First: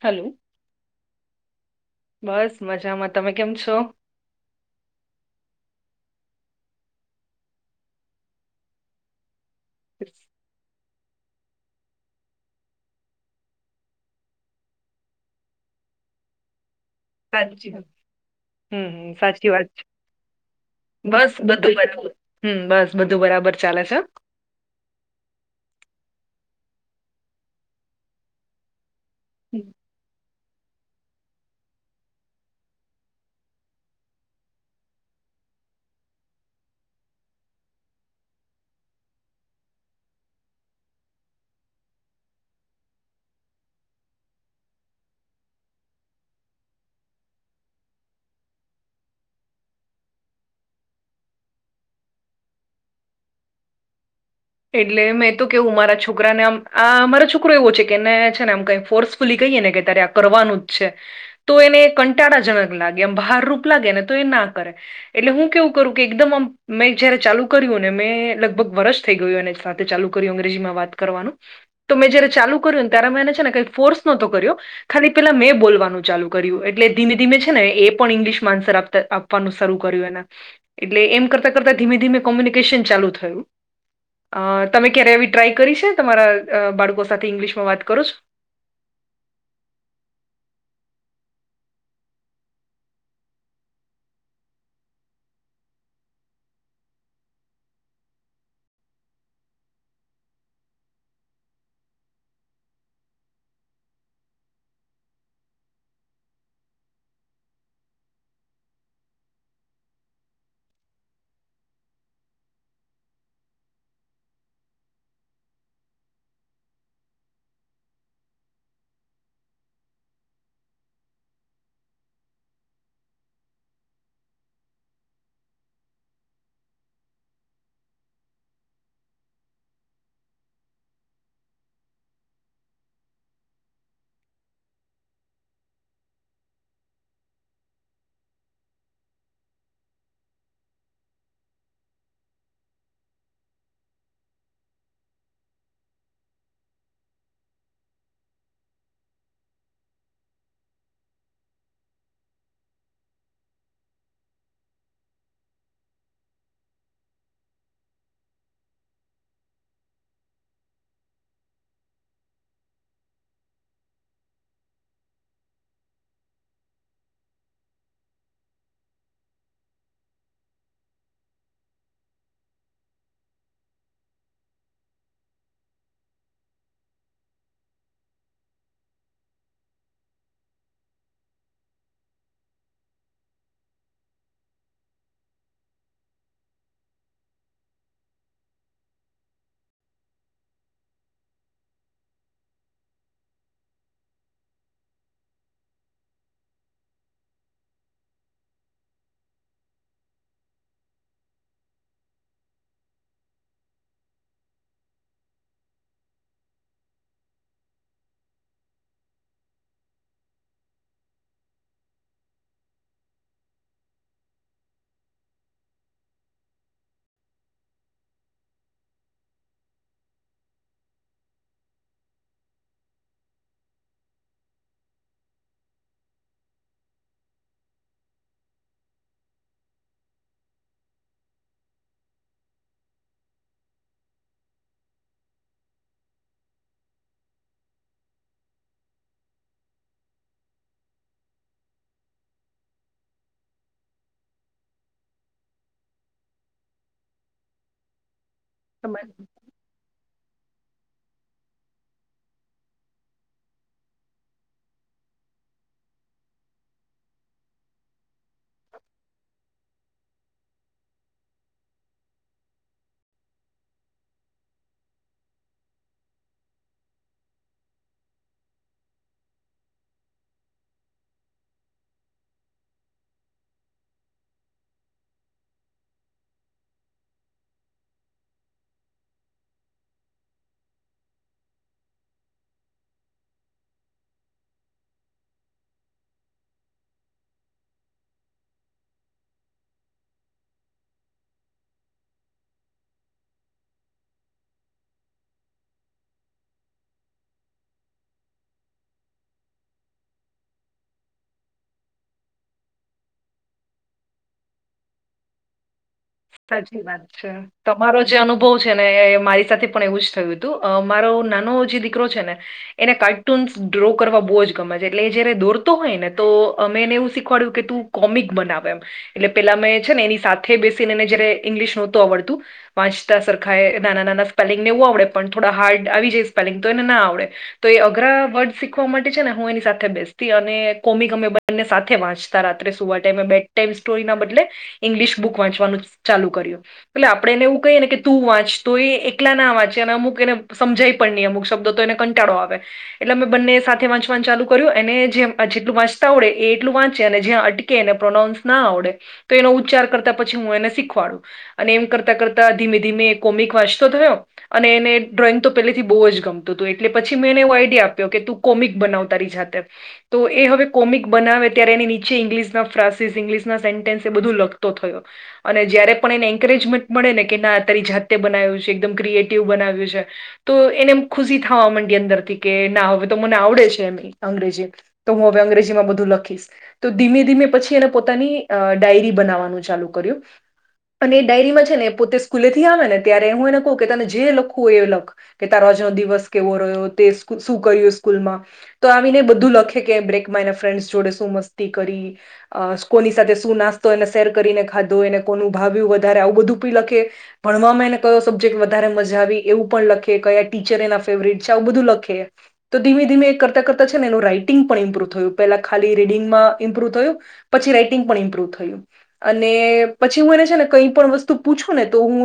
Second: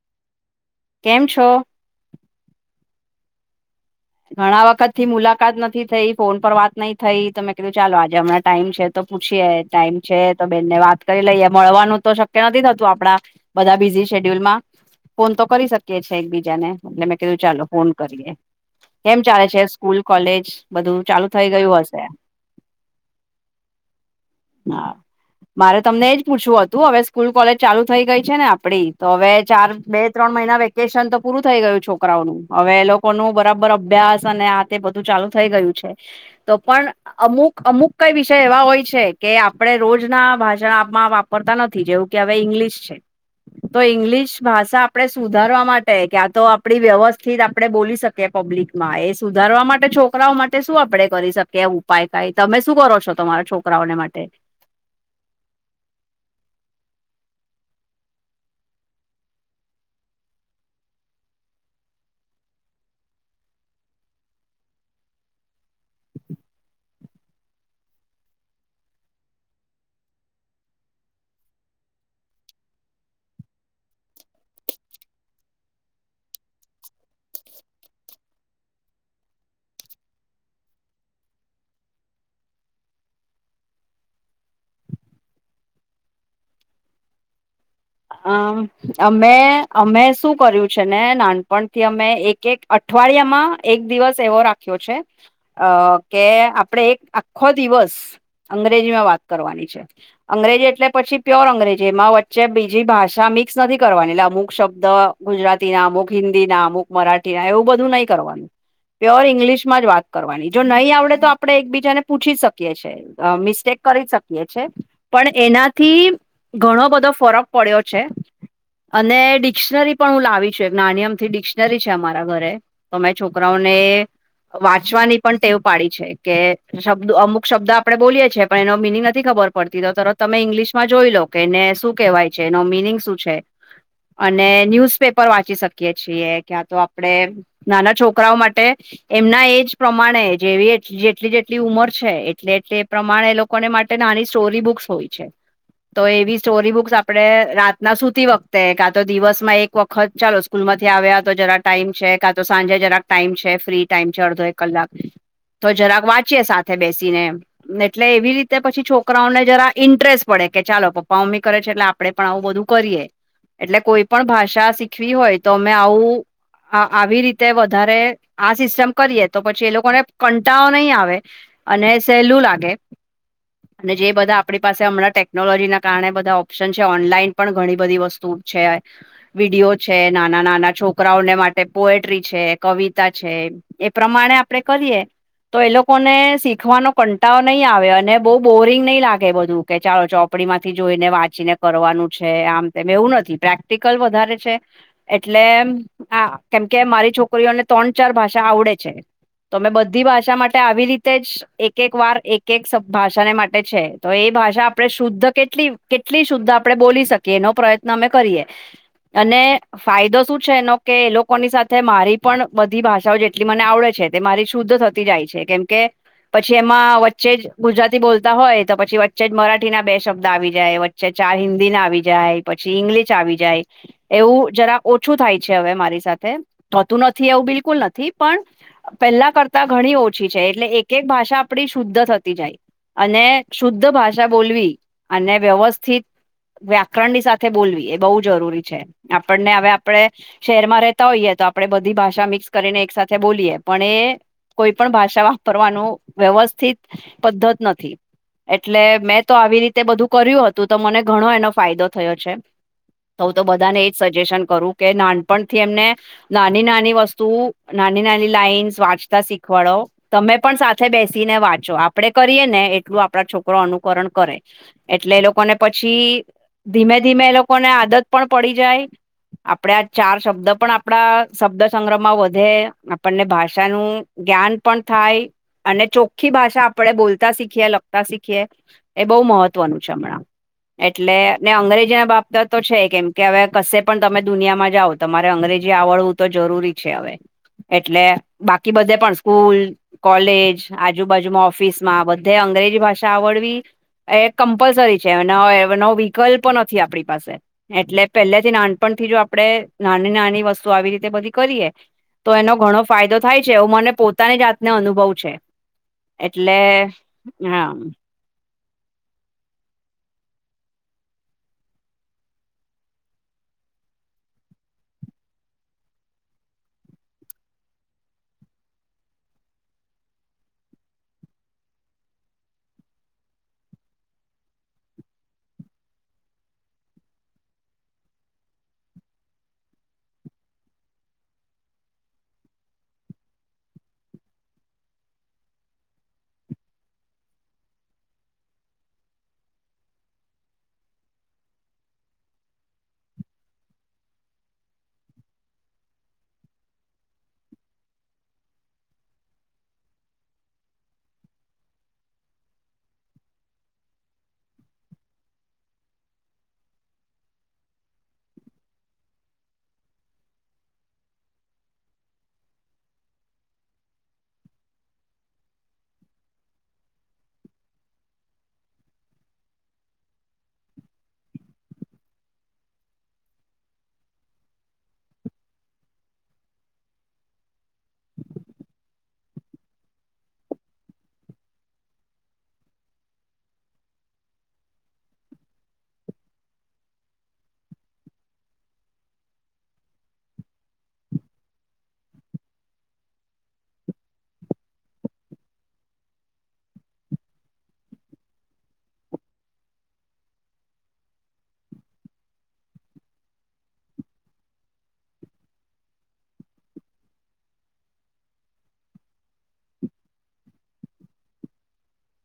Hello. કેમ છો? બસ મજામાં, તમે કેમ છો? ઘણા વખતથી મુલાકાત નથી થઈ ફોન પર વાત નઈ થઈ તો મે કીધું ચાલો આજે હમણાં ટાઈમ છે તો પુછીએ ટાઈમ છે. તો બેનને વાત કરી લઈએ મળવાનું તો શક્ય નથી થતું આપણા બધા બીઝી શેડ્યુલમાં. ફોન તો કરી શકીએ છે એકબીજાને એટલે મેં કીધું ચાલો સાચી હમ ફોન કરીએ. હમ, કેમ ચાલે સાચી છે વાત સ્કૂલ, કોલેજ બધું ચાલુ બસ થઈ બધું ગયું હશે. બરાબર હમ બસ બધું બરાબર ચાલે છે? હા. મારે તમને એજ પૂછવું હતું હવે સ્કૂલ, કોલેજ ચાલુ થઈ ગઈ છે ને આપણી તો હવે ચાર, બે-ત્રણ મહિના વેકેશન તો પૂરું થઈ ગયું છોકરાઓનું હવે એ લોકોનું બરાબર અભ્યાસ અને આ તે બધું ચાલુ થઈ ગયું છે તો પણ અમુક અમુક કઈ વિષય એવા હોય છે કે આપણે રોજના ભાષણ આપમાં આપ પરતા નથી જેવું કે હવે ઇંગ્લિશ છે. તો ઈંગ્લિશ ભાષા આપણે સુધારવા માટે ક્યા તો આપણી વ્યવસ્થિત આપણે બોલી શકીએ. કે પબ્લિકમાં એ સુધારવા માટે છોકરાઓ માટે શું આપણે કરી શકીએ ઉપાય કાઈક. તમે શું કરો છો તમારા છોકરાઓને માટે? એટલે મેં તો કેવું મારા છોકરાને આમ આ અમારો છોકરો એવો છે કે એને છે ને આમ કંઈ ફોર્સ ફૂલી કહીએ ને કે તારે આ કરવાનું જ છે. તો એને કંટાળાજનક લાગે એમ ભારરૂપ લાગે ને તો એ ના કરે. એટલે હું કેવું કરું કે એકદમ આમ મેં જયારે ચાલુ કર્યું ને મેં લગભગ વર્ષ થઈ ગયું એને સાથે ચાલુ કર્યું અંગ્રેજીમાં વાત કરવાનું. તો મેં જયારે ચાલુ કર્યું ને ત્યારે મેં એને છે ને કંઈ ફોર્સ નહોતો કર્યો. ખાલી પેલા મેં બોલવાનું ચાલુ કર્યું એટલે ધીમે ધીમે છે ને એ પણ ઇંગ્લિશમાં આન્સર આપતા આપ આપન શરૂ કર્યું એના એટલે એમ કરતા કરતા ધીમે ધીમે કોમ્યુનિકેશન ચાલુ થયું. અ તમે ક્યારે આવી ટ્રાય કરી છે તમારા અ બાળકો સાથે ઇંગ્લિશમાં વાત કરો છો. અમ અમે અમે શું કર્યું છે ને નાનપણથી અમે એક કે એક અઠવાડિયામાં એક દિવસ એવો રાખ્યો છે અ કે આપડે એક આખો દિવસ અંગ્રેજીમાં વાત કરવાની છે અંગ્રેજી એટલે પછી પ્યોર અંગ્રેજી એમાં વચ્ચે બી જી ભાષા મિક્સ નથી કરવાની એટલે અમુક શબ્દ ગુજરાતીનાં, અમુક હિન્દીના, અમુક મરાઠી હ એવું બધું નહી કરવાનું. પ્યોર ઇંગ્લિશ માં જ વાત કરવાની જો નહી આવડે તો આપડણે એકબીજાને પૂછી શકીએ છીએ. અ મિસ્ટેક કરી શકીએ છે પણ એનાથી ઘણો બધો ફરક પડ્યો છે. અને ડિક્શનરી પણ હું લાવી છું એક નાની અમથી ડિક્શનરી છે અમારા ઘરે. તો મેં છોકરાઓને વાંચવાની પણ ટેવ પાડી છે કે શબ્દ અમુક શબ્દ આપણે બોલીએ છેએ પણ એનો મિનિંગ નથી ખબર પડતી તો તરત તમે ઈંગ્લિશ માં જોઈ લો કે એને શું કહેવાય છે એનો મિનિંગ શું છે. અને ન્યૂઝ પેપર વાંચી શકીએ છીએ ક્યાં તો આપણેે. નાના છોકરાઓ માટે. એમના એજ પ્રમાણે જેવી જેટલી જેટલી ઉમર છે એટલે એટલે પ્રમાણે કોને માટે નાની સ્ટોરી બુક્સ હોય છે તો એવી સ્ટોરી બુક્સ આપણે રાતના સુતી વખતે કા તો દિવસમાં એક વખત ચાલો સ્કૂલ માંથી આવ્યા તો જરા ટાઈમ છે કા તો સાંજે જરાક ટાઈમ છે ફ્રી ટાઈમ છે અડધો એક કલાક તો જરાક વાંચીએે સાથે બેસીને એમ એટલે એવી રીતે પછી છોકરાઓને જરા ઈન્ટરેસ્ટ પડે કે ચાલો પપ્પા મમ્મી કરે છે એટલે આપડે પણ આવું બધું કરીએ એટલે કોઈ પણ ભાષા શીખવી હોય તો અમે આવું આ આવી રીતે વધારે આ સિસ્ટમ કરીએ તો પછી એ લોકોને કંટાળો નહીં આવે. અને સહેલું લાગે. અને જે બધા આપણી પાસે હમણાં ટેકનોલોજી ના કારણે બધા ઓપ્શન. ઓપ્શન ઓનલાઈન પણ ઘણી બધી વસ્તુ છે. વિડીયો છે નાના નાના છોકરાઓને માટે પોએટ્રી છે કવિતા છે. એ પ્રમાણે આપડે કરીએ. તો એ લોકોને શીખવાનો કંટાળો નહી આવે અને બહુ બોરિંગ નહી લાગે બધું કે ચાલો ચો ચોપડી માંથી જોઈને વાંચીને કરવાનું છે આમ તેમ એવું નથી પ્રેક્ટિકલ વધારે છે. એટલે એમ આ કેમકે મારી છોકરીઓને ત્રણ ચાર ભાષા આવડે છે. તો અમે બધી ભાષા માટે આવી રીતે જ એક એક વાર એક એક ભાષાને માટે છે. તો એ ભાષા આપણે શુદ્ધ કેટલી કેટલી શુદ્ધ આપણે બોલી શકીએ એનો પ્રયત્ન અમે કરીએ. અને ફાયદો શું છે એનો કે એ લોકોની સાથે મારી પણ બધી ભાષાઓ જેટલી મને આવડે છે તે મારી શુદ્ધ થતી. જાય છે કેમ કે. પછી એમાં વચ્ચે જ ગુજરાતી બોલતા હોય તો પછી વચ્ચે જ મરાઠી ના બે શબ્દ આવી જાય. પ ચાર હિન્દી ના આવી જાય પછી ઈંગ્લિશ આવી જાય. એવું જરા ઓછું થાય છે હવે મારી સાથે થતું નથી એવું બિલકુલ નથી પણ પહેલા કરતા ઘણી ઓછી છે એટલે એક એક ભાષા આપડી શુદ્ધ થતી જાય. અને શુદ્ધ ભાષા બોલવી અને વ્યવસ્થિત વ્યાકરણ ની સાથે બોલવી એ બહુ જરૂરી છે આપણને હવે આપણે શહેરમાં રહેતા હોઈએ તો આપડે બધી ભાષા મિક્સ કરીને એક સાથે બોલીએ પણ એ કોઈ પણ ભાષા વાપરવાનું વ્યવસ્થિત પદ્ધત નથી એટલે તમારે મેં તો આવી રીતે બધું કર્યું હતું તો મને ઘણો એનો ફાયદો થયો છે. તો હું તો બધાને એજ સજેશન કરું કે નાનપણથી એમને નાની નાની વસ્તુ નાની નાની લાઈનસ વાંચતા શીખવાડો. તમે પણ સાથે બેસી ને વાંચો આપડે કરીયએ ને એટલું આપણા છોકરો અનુકરણ કરે. એટલે એ લોકોને પછી ધીમે ધીમે એ લોકોને આદત પણ પડી જાય. આપડે આ ચાર શબ્દ પણ આપણા શબ્દ સંગ્રહ માં વધે આપણને ભાષાનું જ્ઞાન પણ થાય અને ચોખ્ખી ભાષા આપણે બોલતા શીખીએ લખતા શીખીએ. એ બહુ મહત્વનું છે હમણાં એટલે ને અંગ્રેજી ના બાબત તો છે કેમ કે હવે કશે પણ તમે દુનિયામાં જાઓ તમારે અંગ્રેજી આવડવું તો જરૂરી છે હવે એટલે બાકી બધે પણ સ્કૂલ કોલેજ આજુબાજુમાં ઓફિસ માં બધે અંગ્રેજી ભાષા આવડવી એ કમ્પલસરી છે નવો વિકલ્પ નથી આપણી પાસે એટલે પહેલા થી નાનપણથી જો આપણેે નાની નાની વસ્તુ આવી રીતે બધી કરીએે તો એનો ઘણો ફાયદો થાય છે એવો મને પોતાની જાતને અનુભવ છે એટલે સાચી વાત છે. હા તમારો જે અનુભવ છે ને એ મારી સાથે પણ એવું જ થયું હતું મારો નાનો જે દીકરો છે ને એને કાર્ટૂન્સ ડ્રો કરવા બહુ જ ગમે છે એટલે એ જયારે દોરતો હોય ને તો અમે એને એવું શીખવાડ્યું કે તું કોમિક બના એમ એટલે પેલા મેં છે ને એની સાથે બેસીને એને જયારે ઇંગ્લિશ નહોતું આવડતું વાંચતા સરખા એ નાના નાના સ્પેલિંગ ને એવું આવડે પણ થોડા હાર્ડ આવી જાય સ્પેલિંગ તો એને ના આવડે તો એ અઘરા વર્ડ શીખવા માટે છે ને હું એની સાથે બેસતી અને કોમી ગમે બ બ સાથે વાંચતા રાત્રે સુવા ટાઈમે બેટ ટાઈમ સ્ટોરીના બદલે ઇંગ્લિશ બુક વાંચવાનું ચાલુ કર્યું એટલે આપણે એને એવું કહીએને કે તું વાંચ તો એ એકલા ના વાંચે અને અમુક એને સમજાઈ પણ અમુક શબ્દ તો એને કંટાળો આવે એટલે અમે બંને સાથે વાંચવાનું ચાલુ કર્યું એને જે જેટલું વાંચતા હોડે એટલું વાંચે અને જ્યાં અટ કે એને પ્રોનાઉન્સ ના આવડે તો એનો ઉચ્ચાર કરતા પછી હું એને શીખવાડું અને એમ કરતાં કરતાં ધીમે ધીમે કોમિક વાંચતો થયો અને એને ડ્રોઈંગ તો પહેલેથી બહુ જ ગમતું હતું એટલે પછી મેં એને એવો આઈડિયા આપ્યો કે તું કોમિક બનાવ તારી જાતે તો એ હવે કોમિક બનાવે ત્યારે એની નીચે ઇંગ્લિશના ફ્રાન્સિસ ઇંગ્લિશના સેન્ટેન્સ એ બધું લખ તો થયો અને જયારે પણ એને એન્કરેજમેન્ટ મળે ને કે ના તારી જાતે બનાવ્યું છે એકદમ ક્રિએટિવ બનાવ્યું છે તો એને એમ ખુશી થવા માંડી અંદરથી કે ના હવે તો મને આવડે છે એમ અંગ્રેજી તો હું હવે અંગ્રેજીમાં બધું લખીશ તો ધીમે ધીમે પછી એને પોતાની ડાયરી બનાવવાની ચાલુ કર્યું અને એ ડાયરીમાં છે ને પોતે સ્કૂલે થી આવે ને ત્યારે હું એને કહું કે તને જે લખું એ લખ કે તારોજનો દિવસ કેવો રહ્યો તે શું કર્યું સ્કૂલમાં તો આવીને બધું લખે કે બ્રેકમાં એના ફ્રેન્ડ્સ જોડે શું મસ્તી કરી અ કોની સાથે શું નાસ્તો એને શેર કરીને ખાધો એને કોનું ભાવિ્યું વધારે આવું બધું પી લખે ભણવામાં એને કયો સબ્જેક્ટ વધારે મજા આવી એવું પણ લખેએ કયા ટીચર એના ફેવરેટ છે આવું બધું લખેએ તો ધીમે ધીમે એક કરતા કરતાં છે એનું રાઈટિંગ પણ મ્પ્રુવ થયું પેલા ખા રીડિંગમાં મ્પ્રુવ થયું પછી રાઈટિંગ પણ ઇમ્પ્રુવ થયું અને પછી હું એને છે ને કઈ પણ વસ્તુ પૂછું ને તો હું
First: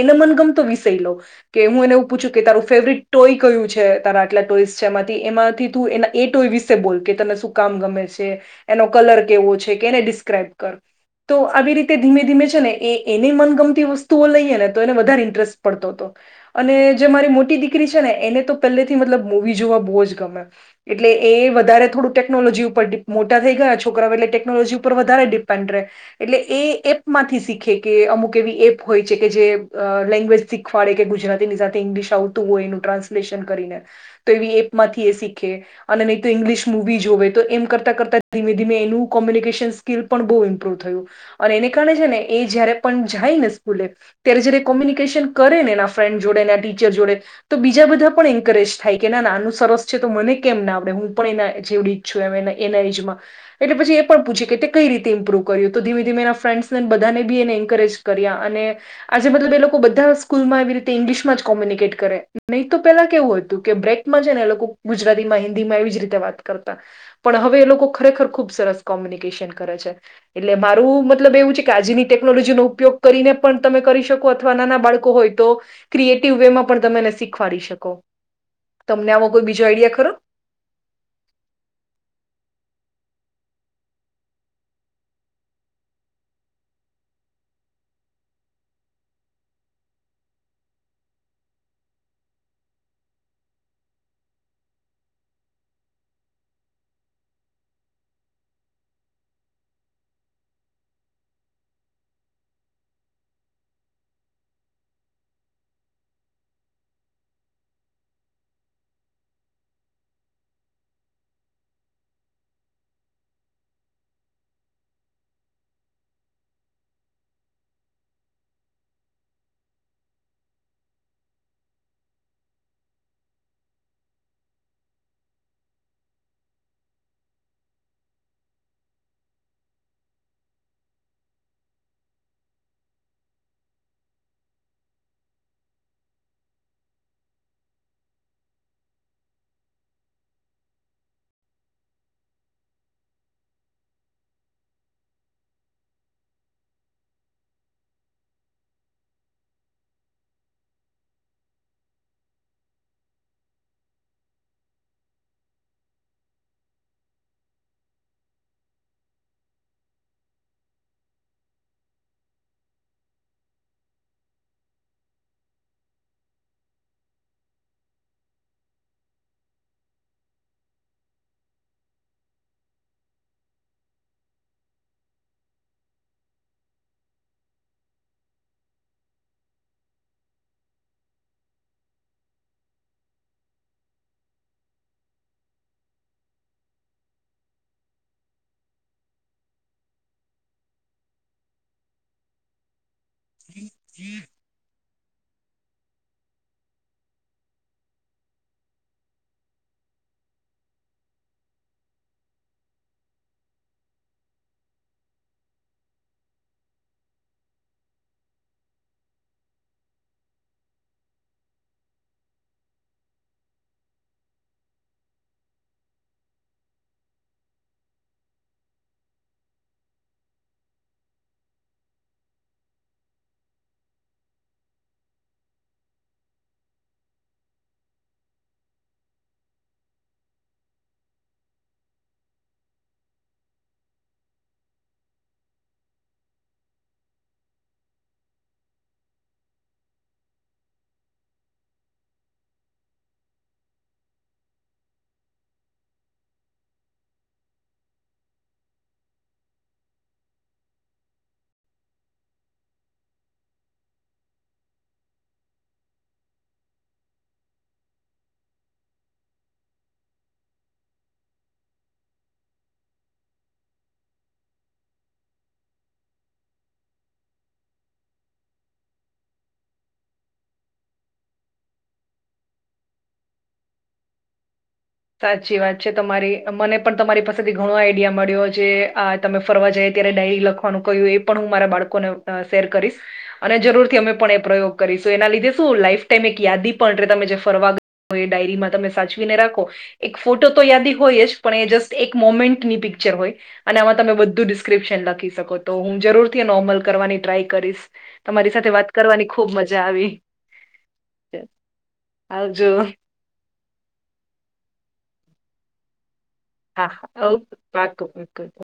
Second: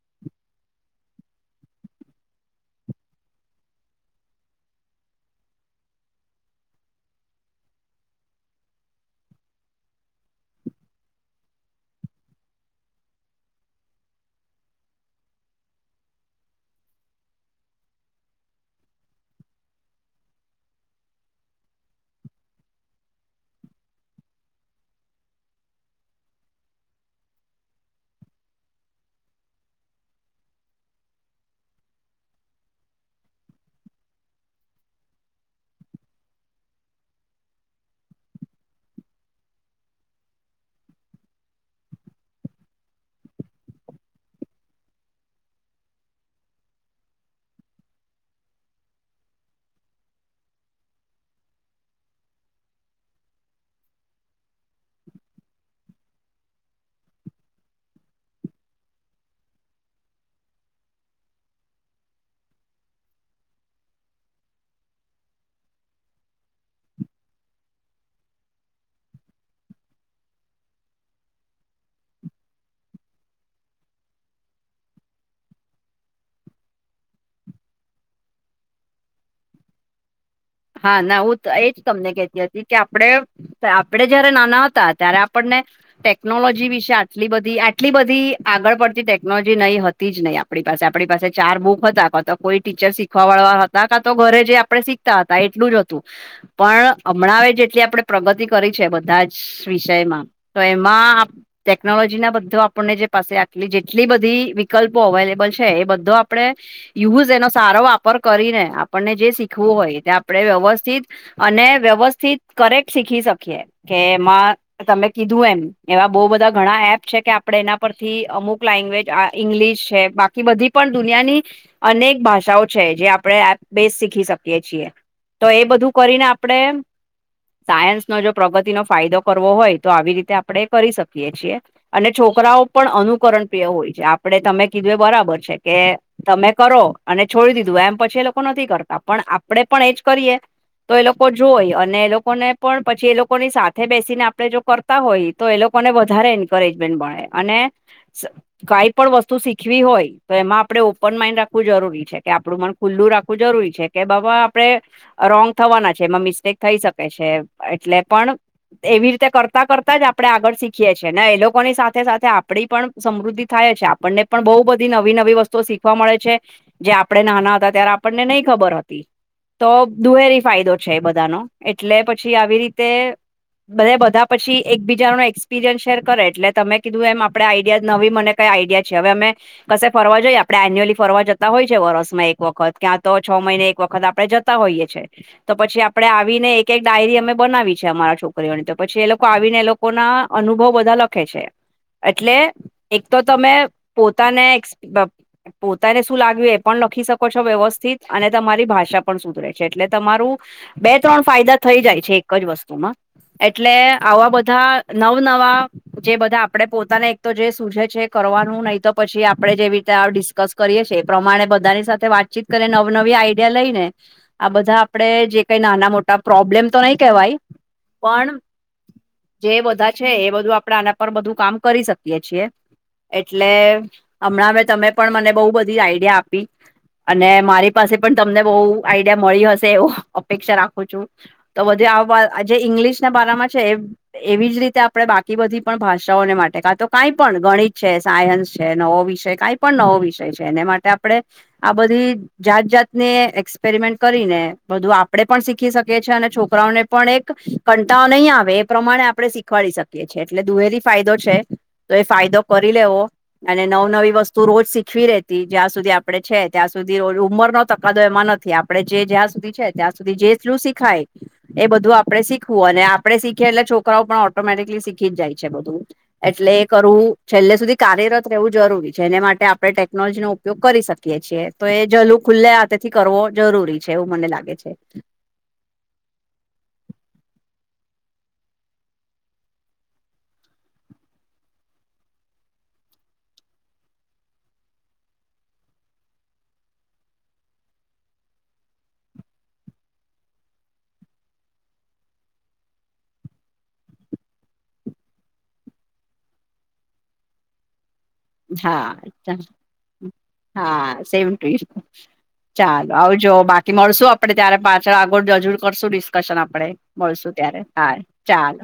એને મનગમતો વિસય લો કે હું એને એવું પૂછું કે તારું ફેવરિટ ટોય કયું છે તારા આટલા ટોઈસ છે એમાંથી એમાંથી તું એ એ ટોય વિ બોલ કે તને શું કામ ગમે છે એનો કલર કેવો છે કે એને ડિસ્ક્રાઈબ કર તો આવી રીતે ધીમે ધીમે છે ને એ એને મનગમતી વસ્તુઓ લઈએ ને તો એને વધારે ઇન્ટરેસ્ટ પડતો હતો અને જે મારી મોટી દીકરી છે ને એને તો પહેલેથી મતલબ મૂવી જોવા બહુ જ ગમે એટલે એ વધારે થોડું ટેકનોલોજી ઉપર મોટા થઈ ગયા છોકરાઓ એટલે ટેકનોલોજી ઉપર વધારે ડિપેન્ડ રહે એટલે એ એપ માંથી શીખે કે અમુક એવી એપ હોય છે કે જે લેંગ્વેજ શીખવાડે કે ગુજરાતીની સાથે ઇંગ્લિશ આવતું હોય એનું ટ્રાન્સલેશન કરીને તો એવી એ માંથી એ શીખે અને નહી તો ઈઇંગ્લિશ મુવી જો હોવે તો એમ કરતાં કરતા ધીમે ધીમે એનું કોમ્યુનિકેશન સ્કિલ પણ બહુ ઇ થયું અને એને કારણે છે ને એ જયારે પણ જાય ને સ્કૂલે ત્યારે જય્યારે કોમ્યુનિકેશન કરે ને એ ફ્રેન્ડ જોડેને ટીચર જોડે તો બીજા બધા પણ એન્કરેજ થાય કે ના ના આનું સરસ છે તો મને કેમ ના આવડે હું પણ એના જેવડી એના એમાં એટલે પછી એ પણ પૂછી કે કઈ રીતે ઇમપ્રુ તો ધીમે ધીમે એના ફ્રેન્્ને બધાને બી એને એન્કરેજ કર્યા અને આજે મતલબ એ લોકો બધા સ્કૂલમાં આવી રીતે ઇંગ્લિશમાં જ કોમ્યુનિકેટ કરે નહીં તો પેલા કેવું હતું કે બ્રેક માં છે ને એ લોકો ગુજરાતી માં હિન્દી માં એવી જ રીતે વાત કરતા પણ હવે એ લોકો ખરેખર ખુબ સરસ કોમ્યુનિકેશન કરે છે એટલે મારું મતલબ એવું છે કે આજની ટેકનોલોજીનો ઉપયોગ કરીને પણ તમે કરી શકો અથવા નાના બાળકો હોય તો ક્રિએટિવ વે માં પણ તમે એને શીખવાડી શકો. તમને આો કોઈ બીજો આઈડિયા ખરો? હા ના હું એજ તમને કતી હતી કે આપડે આપડે જયારે નાના હતા ત્યારે આપણને ટેકનોલોજી વિશે આટલી બધી આટલી બધી આગળ પડતી ટેકનોલોજી નહી હતી. જ નહી આપણી પાસે આપણી પાસે ચાર બુક હતા ક તો કોઈ ટીચર શીખવા વાળા હતા કા તો ઘરે જે આપણે શીખતા હતા. એટલું જ હતું પણ હમણાં હ જેટલી આપણે પ્રગતિ કરી છે બધા જ વિષયમાં તો એમાં ટેકનોલોજી ના બધો આપણને જે પાસે આટલી જેટલી બધી વિકલ્પો અવેલેબલ છે એ બધો આપણે યુઝ એનો સારો વાપર કરીને આપણને જે શીખવું હોય તે આપણે વ્યવસ્થિત અને વ્યવસ્થિત કરેક્ટ શીખી શકીએ કે એમાં તમે કીધું એમ એવા બઉુ બધા ઘણા એપ છે કે આપડે એના પરથી અમુક લેંગ્વેજ ઈંગ્લિશ છે બાકી બધી પણ દુનિયાની અનેક ભાષાઓ છે જે આપડણે એ બેસ શીખી શકીએ છીએ. તો એ બધું કરીને આપડે સાયન્સ નો જો પ્રગતિ નો ફાયદો કરવો હોય તો આવી રીતે આપડણે કરી શકીએ છીએ. અને છોકરાઓ પણ અનુકરણપિય હોય છે આપણે તમે કીધું એ બરાબર છે કે તમે કરો અને છોડી દીધું એમ પછી એ લોકો નથી કરતા પણ આપડે પણ એજ કરીએ તો એ લોકો જોઈ અને એ લોકોને પણ પછી એ લોકોની સાથે બેસીને આપડે જો કર હોય તો એ લોકોને વધારે એન્કરેજમેન્ટ મળે અને કઈ પણ વસ્તુ શીખવી હોય તો એમાં આપડણે ઓપન માઈન્ડ રાખવું જરૂરી છે કે આપડું મન ખુલ્લું રાખવું જરૂરી છે કે બાબ આપડે રોંગ થવાના છે એમાં મિસ્ટેક થઈ શકે છે એટલે પણ એવી રીતે કરતા કરતા જ આપડણે આગળ શીખીએ છીએ ને એ લોકોની સાથે સાથે આપડી પણ સમૃદ્ધિ થાય છે આપણને પણ બહુ બધી નવી નવી વસ્તુઓ શીખવા મળે છે. જે આપડણે નાના હતા ત્યારે આપણને નહ ખબર હતી. તો દુહેરી ફાયદો છે બધાનો એટલે પછી આવી રીતે બધ બધા પછી એકબીજા નો એક્સપિરિયન્સ શેર કરે એટલે તમે કીધું એમ આપડે આઈડિયા નવી મને કઈ આઈડિયા છે હવે અમે કશે ફરવા જોઈએ આપડણે એન્યુઅલી ફરવા જતા હોય છે વરસમાં એક વખત ક્યાં તો છ મહિને એક વખત આપડે જ તા હોઈ છે. તો પછી આપણે આવીને એક એક ડાયરી અમે બનાવી છે અમારા છોકરીઓની તો પછી એ લોકો આવીને એ લોકો લોકો ના અનુભવ બધા લખે છે એટલે એક તો તમે પોતાને પોતાને શું લાગ્યું એ પણ લખી શકો છો વ્યવસ્થિત અને તમારી ભાષા પણ સુધરે છે એટલે તમારું બે ત્રણ ફાયદા થઈ જાય છે એક જ વસ્તુમાં. એટલે આવા બધા નવ નવા જે બધા આપડે પોતાને એક તો જે સૂજે છે કરવાનું નહીિ તો પછી આપડે જેવી રીતે ડિસ્કસ કરીએ છી એ પ્રમાણે બધાની સાથે વાતચીત કરીને નવ નવી આઈડિયા લઈને આ બધા આપડે જે કઈ નાના મોટા પ્રોબ્લેમ તો નહી કવાય પણ જે બધા છે એ બધું આપણેે આના પર બધું કામ કરી શકીએ છીએ. એટલે હમણાં મે તમે પણ મને બહુ બધી આઈડિયા આપી અને મારી પાસે પણ તમને બહુ આઈડિયા મળી હશે એવું અપેક્ષા રાખું છું. તો બધી આ જે ઈંગ્લિશ ના ભારામાં છે એ એવી જ રીતે આપણે બાકી બધી પણ ભાષાઓને માટે કા તો કંઈ પણ ગણિત છે સાયન્સ છે, નવો વિષય કઈ પણ નવો વિષય છે, એને માટે આપણે આ બધી જાત જાતને એક્સપેરમેન્ટ કરીને બધું આપડણે પણ શીખી શકીએ છીએ અને છોકરાઓને પણ એક કંટઓ નહીં આવે એ પ્રમાણે આપણે શીખવાડી શકીએ છએ એટલે દુહેરી ફાયદો છે. તો એ ફાયદો કરી લેવો અને નવ નવી વસ્તુ રોજ સીખવી રેતી જ્યાં સુધી આપડે છે ત્યાં સુધી ઉંમર નો તફાવત એમાં નથી. આપડણે જે જ્યાં સુધી છે ત્યાં સુધી જેલું શીખાય. એ બધું આપડણે શીખવું અને આપડણે શીખીએ એટલે છોકરાઓ પણ ઓટોમેટિકલી શીખી જાય છે બધું એટલે એ કરવું છેલ્લે સુધી કાર્યરત રહેવું જરૂરી છે, એને માટે આપણે ટેકનોલોજીનો ઉપયોગ કરી શકીએ છીએ તો એ જલું ખુલ્લે હાથેથી કરવો જરૂરી છે એવું મને લાગે છે. સાચી વાત છે, તમારી મને પણ તમારી પાસેથી ઘણો આઈડિયા મળ્યો જે આ તમે ફરવા જાય ત્યારે ડાયરી લખવાનું, કહ્યું એ પણ હું મારા બાળકોને શેર કરીશ અને જરૂર થી અમે પણ એ પ્રયોગ કરીશું એના લીધે શું લાઈફ ટાઈમ એક યાદી પણ ર તમે જે ફરવા તો એ ડાયરીમાં તમે સાચવીને રાખો એક ફોટો તો યાદી હોય જ પણ એ જસ્ટ એક મોમેન્ટની પિક્ચર હોય. અને આમાં તમે બધું ડિસ્ક્રિપ્શન લખી શકો તો હું જરૂરથી નોર્મલ કરવાની ટ્રાય કરીશ તમારી સાથે વાત કરવાની હાા ખૂબ મજા આવી હા સેમ ટ આવજો ચાલો આવજ જો બાકી મળશું આપડણે ત્યારે પાછળ આગળજુર કરશું ડિસ્કશન આપ આપ હા હા મળશું ઓકે ત્યારે હા, પાકું પાકું ચાલ